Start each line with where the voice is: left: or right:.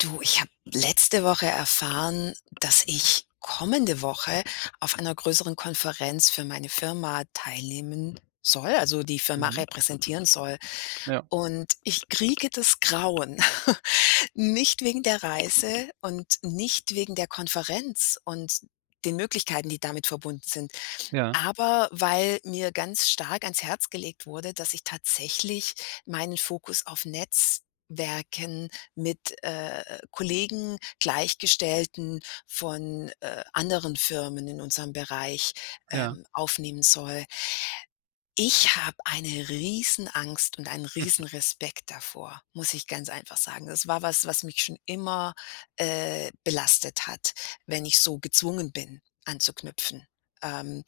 left: Du, ich habe letzte Woche erfahren, dass ich kommende Woche auf einer größeren Konferenz für meine Firma teilnehmen soll, also, die Firma
right: Mhm.
left: repräsentieren soll.
right: Ja.
left: Und ich kriege das Grauen. Nicht wegen der Reise und nicht wegen der Konferenz und den Möglichkeiten, die damit verbunden sind,
right: Ja.
left: aber weil mir ganz stark ans Herz gelegt wurde, dass ich tatsächlich meinen Fokus auf Netzwerken mit, äh, äh, Kollegen, Gleichgestellten von, äh, anderen Firmen in unserem Bereich,
right: Ja.
left: ähm, aufnehmen soll. Ich habe eine Riesenangst und einen Riesenrespekt davor, muss ich ganz einfach sagen. Das war was, was mich schon immer, äh, belastet hat, wenn ich so gezwungen bin, anzuknüpfen. Ähm,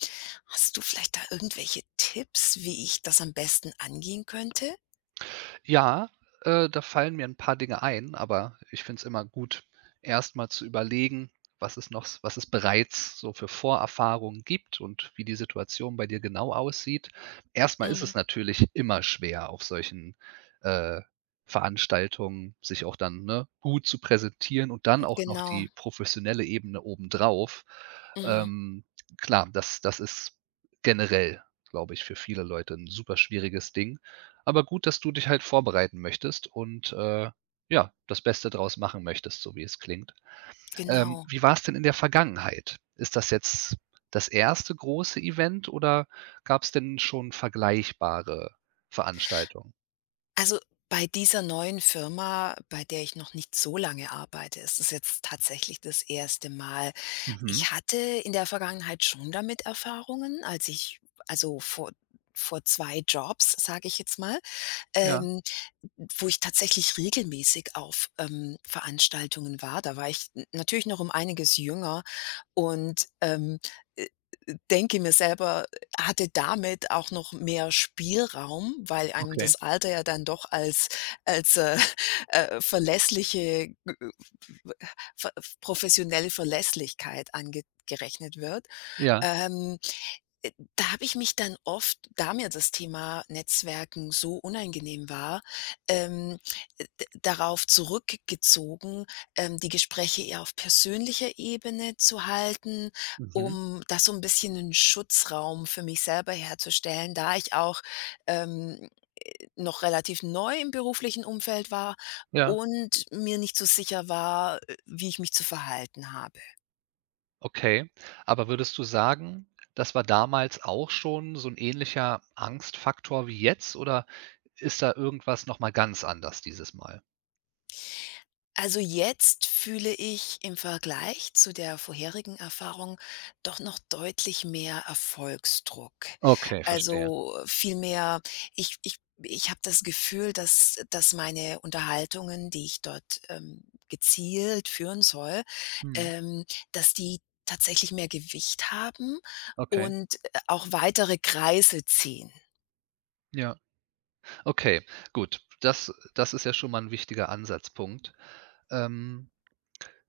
left: hast du vielleicht da irgendwelche Tipps, wie ich das am besten angehen könnte?
right: Ja, äh, da fallen mir 'n paar Dinge ein, aber ich finde es immer gut, erst mal zu überlegen, was es noch s was es bereits so für Vorerfahrungen gibt und wie die Situation bei dir genau aussieht. Erst mal ist
left: Mhm.
right: es natürlich immer schwer, auf solchen, äh, Veranstaltungen sich auch dann, ne, gut zu präsentieren und dann
left: Hm,
right: auch noch
left: genau.
right: die professionelle Ebene obendrauf.
left: Mhm.
right: Ähm, klar, das das ist generell, glaube ich, für viele Leute 'n superschwieriges Ding. Aber gut, dass du dich halt vorbereiten möchtest und, äh, ja, das Beste draus machen möchtest, so wie es klingt. Ähm,
left: Genau.
right: wie war's denn in der Vergangenheit? Ist das jetzt das 1. große Event oder gab's denn schon vergleichbare Veranstaltungen?
left: Also, bei dieser neuen Firma, bei der ich noch nicht so lange arbeite, ist es jetzt tatsächlich das 1. Mal.
right: Mhm.
left: Ich hatte in der Vergangenheit schon damit Erfahrungen, als ich also, vor vor 2 Jobs, sage ich jetzt mal,
right: Ja.
left: ähm, n n wo ich tatsächlich regelmäßig auf, ähm, Veranstaltungen war. Da war ich n natürlich noch um einiges jünger und, ähm, äh, äh, denke mir selber hatte damit auch noch mehr Spielraum, weil einem das
right: Okay.
left: Alter ja dann doch als als, äh, äh, verlässliche, g äh, v pf ver professionelle Verlässlichkeit ange gerechnet wird.
right: Ja.
left: Ähm, äh, da habe ich mich dann oft, da mir das Thema Netzwerken so unangenehm war, ähm, äh, d darauf zurück gezogen, ähm, die Gespräche eher auf persönlicher Ebene zu halten,
right: Mhm.
left: um da so 'n bisschen 'nen Schutzraum für mich selber herzustellen, da ich auch, ähm, äh, noch relativ neu im beruflichen Umfeld war
right: Ja.
left: und mir nicht so sicher war, äh, wie ich mich zu verhalten habe.
right: Okay, aber würdest du sagen, das war damals auch schon so 'n ähnlicher Angstfaktor wie jetzt? Oder ist da irgendwas noch mal ganz anders dieses Mal?
left: Also, jetzt fühle ich im Vergleich zu der vorherigen Erfahrung doch noch deutlich mehr Erfolgsdruck.
right: Okay, verstehe.
left: Also, viel mehr, ich ich ich habe das Gefühl, dass dass meine Unterhaltungen, die ich dort, ähm, gezielt führen soll,
right: Mhm.
left: ähm, dass die tatsächlich mehr Gewicht haben
right: Okay.
left: und, äh, auch weitere Kreise ziehen.
right: Ja. Okay, gut. Das das ist ja schon mal 'n wichtiger Ansatzpunkt. Ähm,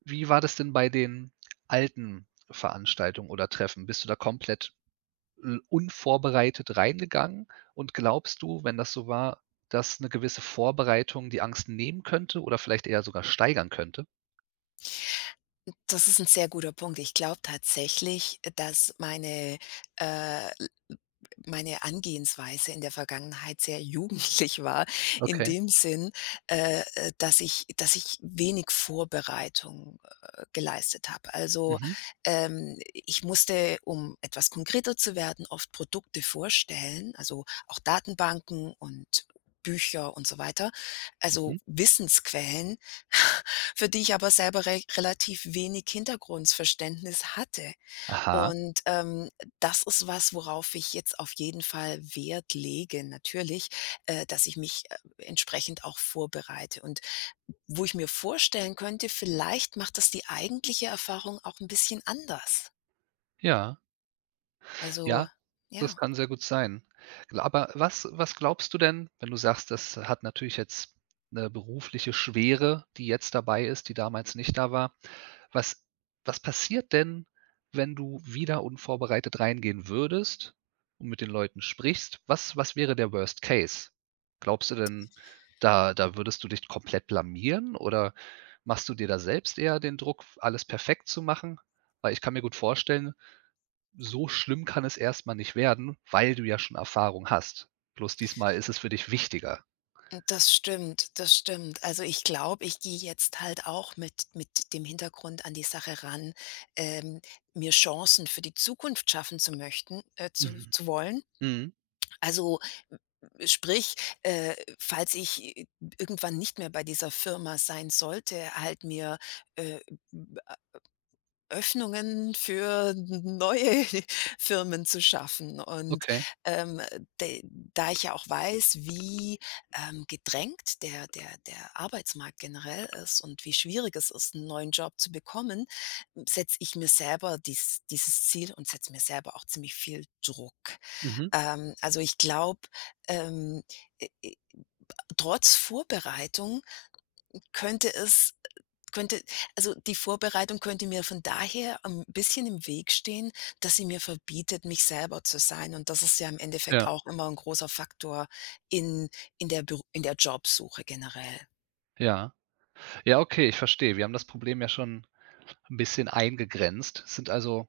right: wie war das denn bei den alten Veranstaltungen oder Treffen? Bist du da komplett, hm, unvorbereitet reingegangen und glaubst du, wenn das so war, dass 'ne gewisse Vorbereitung die Angst nehmen könnte oder vielleicht eher sogar steigern könnte?
left: Das ist 'n sehr guter Punkt. Ich glaube tatsächlich, äh, dass meine, äh, l l meine Herangehensweise in der Vergangenheit sehr jugendlich war in
right: Okay.
left: dem Sinn, äh, äh, dass ich dass ich wenig Vorbereitung, äh, geleistet habe. Also,
right: Mhm.
left: ähm, i ich musste, um etwas konkreter zu werden, oft Produkte vorstellen, also, auch Datenbanken und Bücher und so weiter. Also,
right: Mhm.
left: Wissensquellen, für die ich aber selber rech relativ wenig Hintergrundverständnis hatte.
right: Aha.
left: Und, ähm, äh, das ist was, worauf ich jetzt auf jeden Fall Wert lege natürlich, äh, dass ich mich, äh, entsprechend auch vorbereite. Und wo ich mir vorstellen könnte: Vielleicht macht das die eigentliche Erfahrung auch 'n bisschen anders.
right: Ja.
left: Also,
right: Ja, das
left: ja.
right: kann sehr gut sein. L aber was was glaubst du denn, wenn du sagst, das hat natürlich jetzt 'ne berufliche Schwere, die jetzt dabei ist, die damals nicht da war, was was passiert denn, wenn du wieder unvorbereitet reingehen würdest und mit den Leuten sprichst? Was was wäre der Worst Case? Glaubst du denn, da da würdest du dich komplett blamieren? Oder machst du dir da selbst eher den Druck, f alles perfekt zu machen? Weil ich kann mir gut vorstellen: So schlimm kann es erst mal nicht werden, weil du ja schon Erfahrung hast. Bloß diesmal ist es für dich wichtiger.
left: Hm, das stimmt, das stimmt. Also, ich glaube, ich gehe jetzt halt auch mit mit dem Hintergrund an die Sache ran, ähm, mir Chancen für die Zukunft schaffen zu möchten äh, zu
right: Mhm.
left: zu wollen.
right: Mhm.
left: Also, sprich, äh, falls ich i irgendwann nicht mehr bei dieser Firma sein sollte, halt mir, äh, b a Öffnungen für n neue Firmen zu schaffen. Und,
right: Okay.
left: ähm, de da ich ja auch weiß, wie, ähm, gedrängt der der der Arbeitsmarkt generell ist und wie schwierig es ist, 'n neuen Job zu bekommen, hm, setze ich mir selber dies dieses Ziel und setze mir selber auch ziemlich viel Druck.
right: Mhm.
left: Ähm, also, ich glaube, ähm, äh, äh, ba trotz Vorbereitung könnte es, äh könnte also, die Vorbereitung könnte mir von daher 'n bisschen im Weg stehen, dass sie mir verbietet, mich selber zu sein. Und das ist ja im Endeffekt
right: Ja.
left: auch immer 'n großer Faktor in in der Bür in der Jobsuche generell.
right: Ja. Ja, okay, ich verstehe. Wir haben das Problem ja schon 'n bisschen eingegrenzt. Sind, also,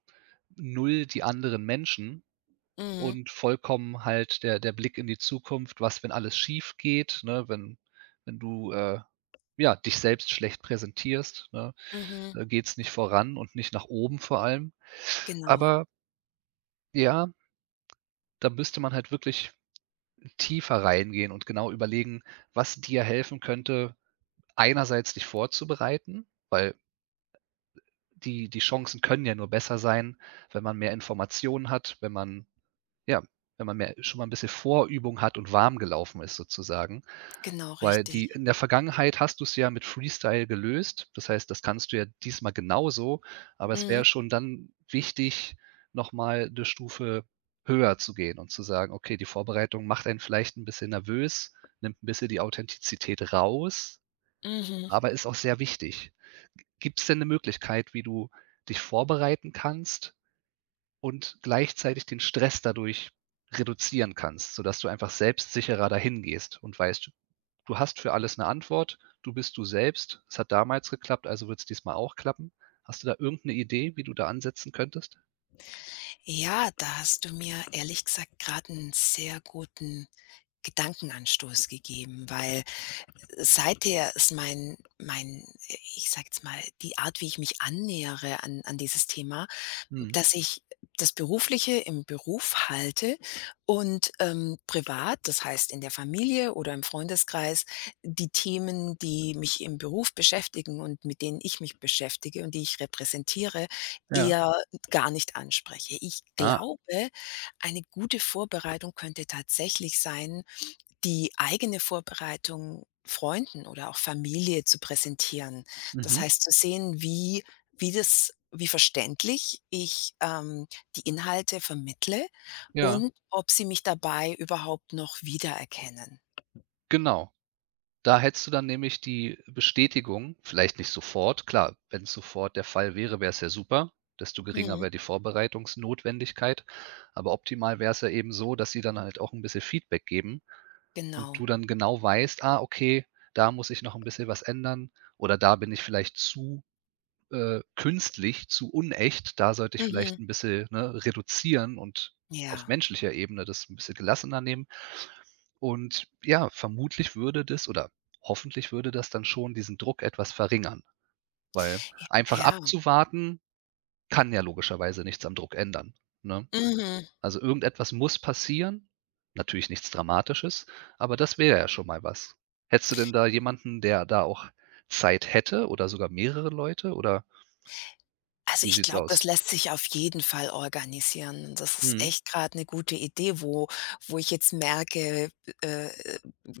right: 0 die anderen Menschen
left: Mhm.
right: und vollkommen halt der der Blick in die Zukunft: „Was, wenn alles schiefgeht”, ne? Wenn wenn du, äh, ja, dich selbst schlecht präsentierst, ne,
left: Mhm.
right: äh, geht's nicht voran und nicht nach oben vor allem.
left: Genau.
right: Aber ja da müsste man halt wirklich tiefer reingehen und genau überlegen, was dir helfen könnte, einerseits dich vorzubereiten, weil, die die Chancen können ja nur besser sein, wenn man mehr Informationen hat, wenn man ja, wenn man mehr schon mal 'n bisschen Vorübung hat und warm gelaufen ist sozusagen.
left: Genau,
right: Weil die
left: richtig.
right: in der Vergangenheit hast du's ja mit Freestyle gelöst. Das heißt, das kannst du ja diesmal genauso, aber es wäre
left: Mhm.
right: schon dann wichtig, noch mal 'ne Stufe höher zu gehen und zu sagen: „Okay, die Vorbereitung macht einen vielleicht 'n bisschen nervös, nimmt 'n bisschen die Authentizität raus,
left: Mhm.
right: aber ist auch sehr wichtig.“ G gibt's denn 'ne Möglichkeit, wie du dich vorbereiten kannst und gleichzeitig den Stress dadurch reduzieren kannst, sodass du einfach selbstsicherer dahin gehst und weißt: Du hast für alles 'ne Antwort. Du bist du selbst. Es hat damals geklappt, also wird's diesmal auch klappen. Hast du da irgend 'ne Idee, wie du da ansetzen könntest?
left: Ja, da hast du mir ehrlich gesagt grade 'n sehr guten Gedankenanstoß gegeben, weil seither ist mein mein ich sage jetzt mal, die Art, wie ich mich annähere an an dieses Thema,
right: Mhm.
left: dass ich das Berufliche im Beruf halte und, ähm, privat, das heißt in der Familie oder im Freundeskreis, die Themen, die mich im Beruf beschäftigen und mit denen ich mich beschäftige und die ich repräsentiere,
right: Ja.
left: eher gar nicht anspreche. Ich
right: Ah.
left: glaube, eine gute Vorbereitung könnte tatsächlich sein, die eigene Vorbereitung Freunden oder auch Familie zu präsentieren. Das
right: Mhm.
left: heißt, zu sehen, wie wie das wie verständlich ich, ähm, die Inhalte vermittle
right: Ja.
left: und ob sie mich dabei überhaupt noch wiedererkennen.
right: Genau. Da hättest du dann nämlich die Bestätigung, vielleicht nicht sofort, klar, wenn's sofort der Fall wäre, wäre es ja super, desto geringer
left: Mhm.
right: wäer die Vorbereitungsnotwendigkeit. Aber optimal wäre es ja eben so, dass sie dann halt auch 'n bisschen Feedback geben und
left: Genau.
right: du dann genau weißt: „Ah, okay, da muss ich noch 'n bisschen was ändern“, oder „Da bin ich vielleicht zu, äh, künstlich, zu unecht, da sollte ich vielleicht
left: Mhm.
right: 'n bisschen, ne, reduzieren und auf
left: Ja.
right: menschlicher Ebene das 'n bisschen gelassener nehmen.“ Und ja, vermutlich würde das oder hoffentlich würde das dann schon diesen Druck etwas verringern, weil
left: J
right: einfach
left: ja.
right: abzuwarten kann ja logischerweise nichts am Druck ändern, ne?
left: Mhm.
right: Also, irgendetwas muss passieren. Natürlich nichts Dramatisches, aber das wäre ja schon mal was. Hättest du denn da jemanden, der da auch Zeit hätte oder sogar mehrere Leute? Oder
left: Also,
right: wie
left: ich
right: sieht's
left: glaube, das
right: aus?
left: lässt sich auf jeden Fall organisieren. Das ist
right: Mhm.
left: echt grade 'ne gute Idee, wo wo ich jetzt merke, äh,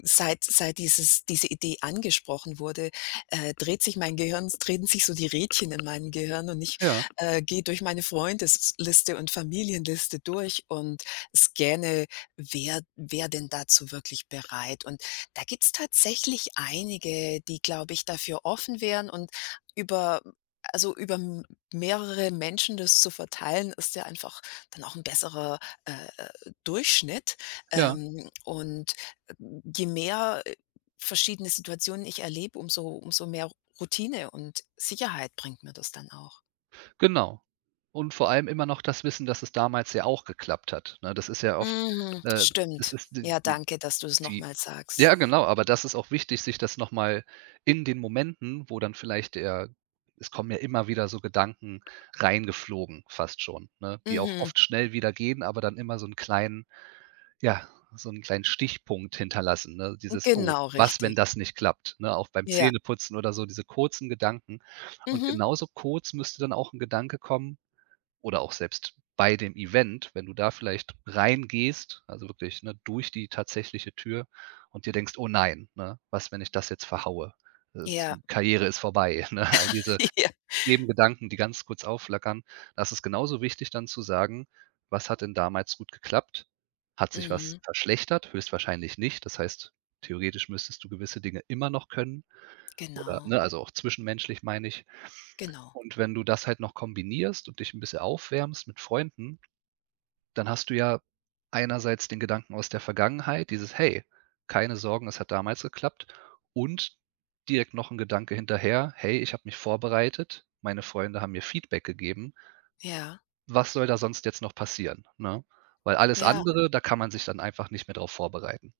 left: seit seit dieses diese Idee angesprochen wurde, äh, dreht sich mein Gehirn drehen sich so die Rädchen in meinem Gehirn und ich,
right: Ja.
left: äh, gehe durch meine Freundesliste und Familienliste durch und scanne, wer wer denn dazu wirklich bereit. Und da gibt's tatsächlich einige, die glaube ich dafür offen wären und über also, über m mehrere Menschen das zu verteilen, ist ja einfach dann auch 'n besserer, äh, äh, Durchschnitt.
right: Ja.
left: Ähm, und je mehr, äh, verschiedene Situationen ich erlebe, umso umso mehr R Routine und Sicherheit bringt mir das dann auch.
right: Genau. Und vor allem immer noch das Wissen, dass es damals ja auch geklappt hat, ne? Das ist ja oft,
left: Mhm,
right: äh das
left: stimmt.
right: ist d
left: Ja,
right: d
left: danke, dass du's noch
right: die
left: mal sagst.
right: Ja, genau, aber das ist auch wichtig, sich das noch mal in den Momenten, wo dann vielleicht eher es kommen ja immer wieder so Gedanken reingeflogen, fast schon, ne, die auch
left: Mhm.
right: oft schnell wieder gehen, aber dann immer so 'n kleinen ja, so 'n kleinen Stichpunkt hinterlassen, ne?
left: Hm,
right: Dieses: „Oh,
left: genau,
right: was, wenn
left: richtig.
right: das nicht klappt?“, ne? Auch beim
left: Ja.
right: Zähneputzen oder so, diese kurzen Gedanken. Und
left: Mhm.
right: genauso kurz müsste dann auch 'n Gedanke kommen oder auch selbst bei dem Event, wenn du da vielleicht reingehst, also, wirklich, ne, durch die tatsächliche Tür und dir denkst: „Oh nein, ne, was, wenn ich das jetzt verhaue? Äh, s
left: Ja.
right: Karriere ist vorbei”, ne? Diese
left: Ja.
right: eben Gedanken, die ganz kurz aufflackern. Da ist es genauso wichtig, dann zu sagen: „Was hat denn damals gut geklappt? Hat sich was
left: Mhm.
right: verschlechtert?” Höchstwahrscheinlich nicht. Das heißt, theoretisch müsstest du gewisse Dinge immer noch können oder
left: Genau.
right: ne, also, auch zwischenmenschlich, meine ich.
left: Genau.
right: Und wenn du das halt noch kombinierst und dich 'n bisschen aufwärmst mit Freunden, dann hast du ja einerseits den Gedanken aus der Vergangenheit, dieses: „Hey, keine Sorgen, es hat damals geklappt.“ Und direkt noch 'n Gedanke hinterher: „Hey, ich habe mich vorbereitet. Meine Freunde haben mir Feedback gegeben“
left: Ja.
right: „was soll da sonst jetzt noch passieren?“, ne? Weil alles
left: Ja.
right: andere, da kann man sich dann einfach nicht mehr drauf vorbereiten.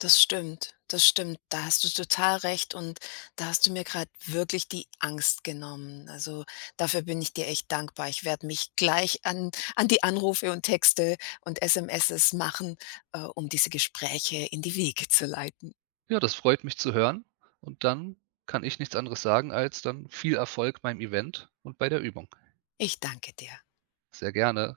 left: Das stimmt. Das stimmt. Da hast du total recht und da hast du mir grad wirklich die Angst genommen. Also, dafür bin ich dir echt dankbar. Ich werde mich gleich an an die Anrufe und Texte und SMS machen, äh, um diese Gespräche in die Wege zu leiten.
right: Ja, das freut mich zu hören und dann kann ich nichts anderes sagen als dann viel Erfolg beim Event und bei der Übung.
left: Ich danke dir.
right: Sehr gerne.